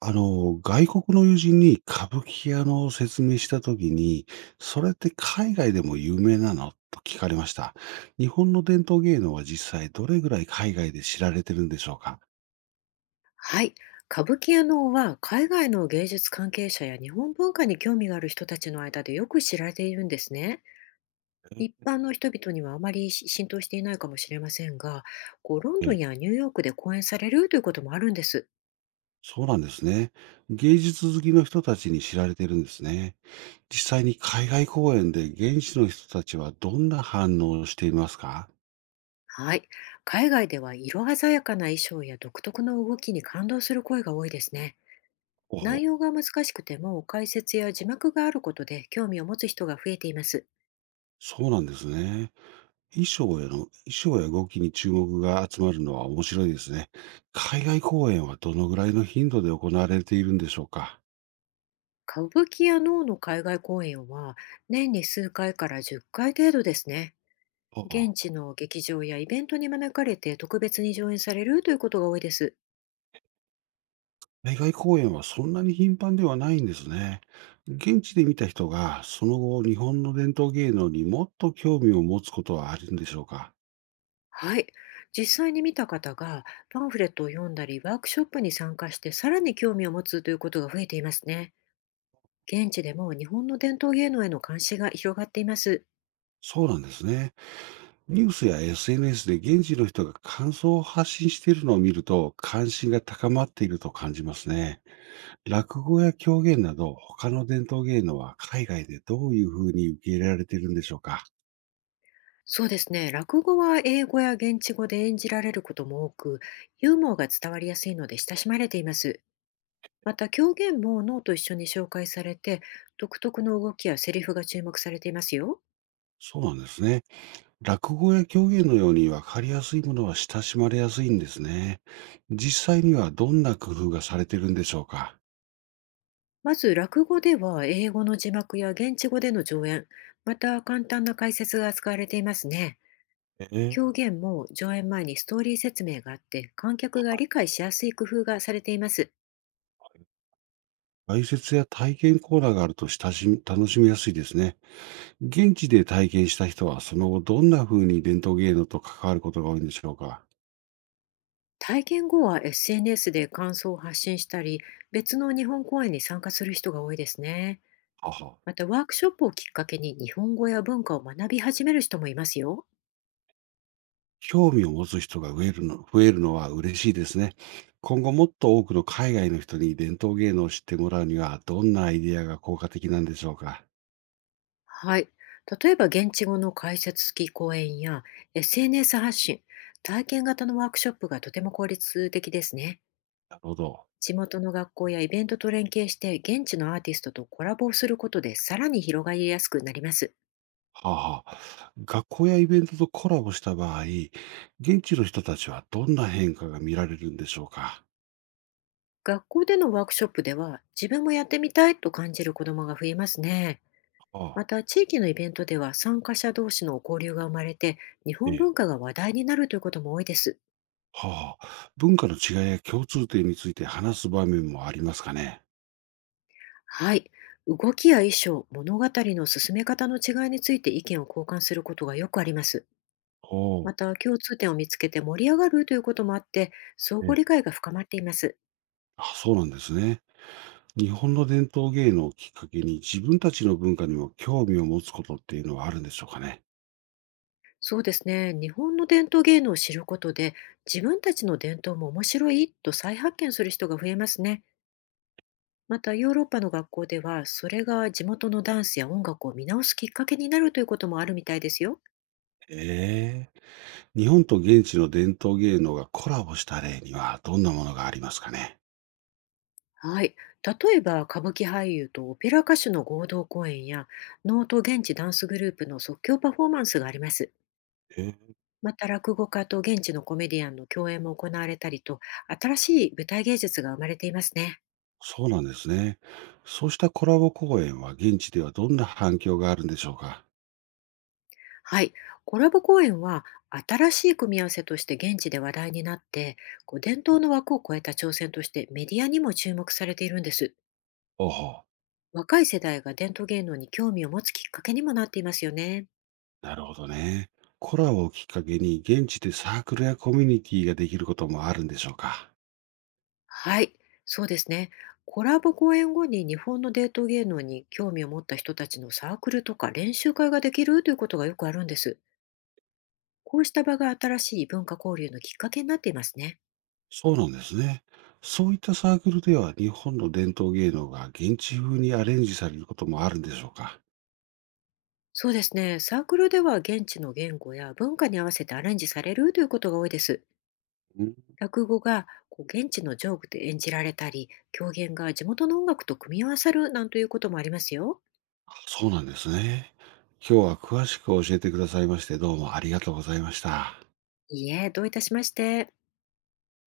外国の友人に歌舞伎屋の説明したときに、それって海外でも有名なのと聞かれました。日本の伝統芸能は実際どれぐらい海外で知られてるんでしょうか？はい。歌舞伎や能は海外の芸術関係者や日本文化に興味がある人たちの間でよく知られているんですね。一え般の人々にはあまり浸透していないかもしれませんが、こうロンドンえ、やニューヨークで公演されるということもあるんです。そうなんですね。芸術好きの人たちに知られてるんですね。実際に海外公演で現地の人たちはどんな反応をしていますか？はい。海外では色鮮やかな衣装や独特の動きに感動する声が多いですね。お内お、容が難しくても解説や字幕があることで興味を持つ人が増えています。そうなんですね。衣装や動きに注目が集まるのは面白いですね。海外公演はどのぐらいの頻度で行われているんでしょうか？歌舞伎や能の海外公演は、年に数回から10回程度ですね。現ああ、地の劇場やイベントに招かれて、特別に上演されるということが多いです。海外公演はそんなに頻繁ではないんですね。現地で見た人が、その後、日本の伝統芸能にもっと興味を持つことはあるんでしょうか？はい。実際に見た方が、パンフレットを読んだりワークショップに参加して、さらに興味を持つということが増えていますね。現地でも日本の伝統芸能への関心が広がっています。そうなんですね。ニュースや SNS で現地の人が感想を発信しているのを見ると、関心が高まっていると感じますね。落語や狂言など、他の伝統芸能は海外でどういうふうに受け入れられているんでしょうか？そうですね。落語は英語や現地語で演じられることも多く、ユーモアが伝わりやすいので親しまれています。また、狂言も脳と一緒に紹介されて、独特の動きやセリフが注目されていますよ。そうなんですね。落語や狂言のように分かりやすいものは親しまれやすいんですね。実際にはどんな工夫がされているんでしょうか？まず落語では、英語の字幕や現地語での上演、また簡単な解説が使われていますね。え狂え、言も上演前にストーリー説明があって、観客が理解しやすい工夫がされています。解説や体験コーナーがあると親しみ楽しみやすいですね。現地で体験した人は、その後どんな風に伝統芸能と関わることが多いんでしょうか。体験後は SNS で感想を発信したり、別の日本公演に参加する人が多いですね。はは、またワークショップをきっかけに、日本語や文化を学び始める人もいますよ。興味を持つ人が増えるのは嬉しいですね。今後もっと多くの海外の人に伝統芸能を知ってもらうには、どんなアイデアが効果的なんでしょうか。はい。例えば現地語の解説付き講演や SNS 発信、体験型のワークショップがとても効率的ですね。なるほど。地元の学校やイベントと連携して、現地のアーティストとコラボをすることで、さらに広がりやすくなります。はあ、はあ。学校やイベントとコラボした場合、現地の人たちはどんな変化が見られるんでしょうか。学校でのワークショップでは、自分もやってみたいと感じる子どもが増えますね。はあ、また地域のイベントでは、参加者同士の交流が生まれて、日え本文え。化が話題になるということも多いです。はあ。文化の違いや共通点について話す場面もありますかね。はい。動きや衣装、物語の進め方の違いについて意見を交換することがよくあります。ほまう。た、共通点を見つけて盛り上がるということもあって、相え互理え。解が深まっています。あ、そうなんですね。日本の伝統芸能をきっかけに自分たちの文化にも興味を持つことっていうのはあるんでしょうかね。そうですね。日本の伝統芸能を知ることで、自分たちの伝統も面白いと再発見する人が増えますね。また、ヨーロッパの学校では、それが地元のダンスや音楽を見直すきっかけになるということもあるみたいですよ。ええ、日本と現地の伝統芸能がコラボした例にはどんなものがありますかね。はい。例えば、歌舞伎俳優とオペラ歌手の合同公演や、能と現地ダンスグループの即興パフォーマンスがあります。ええ、また、落語家と現地のコメディアンの共演も行われたりと、新しい舞台芸術が生まれていますね。そうなんですね。そうしたコラボ公演は現地ではどんな反響があるんでしょうか。はい。コラボ公演は、新しい組み合わせとして現地で話題になって、こう伝統の枠を超えた挑戦として、メディアにも注目されているんです。おお、若い世代が伝統芸能に興味を持つきっかけにもなっていますよね。なるほどね。コラボをきっかけに現地でサークルやコミュニティができることもあるんでしょうか。はい、そうですね。コラボ公演後に、日本の伝統芸能に興味を持った人たちのサークルとか練習会ができるということがよくあるんです。こうした場が新しい文化交流のきっかけになっていますね。そうなんですね。そういったサークルでは日本の伝統芸能が現地風にアレンジされることもあるんでしょうか？そうですね。サークルでは、現地の言語や文化に合わせてアレンジされるということが多いです。うん、落語がこう現地のジョークで演じられたり、狂言が地元の音楽と組み合わさるなんということもありますよ。そうなんですね。今日は詳しく教えてくださいましてどうもありがとうございました。いいえ、どういたしまして。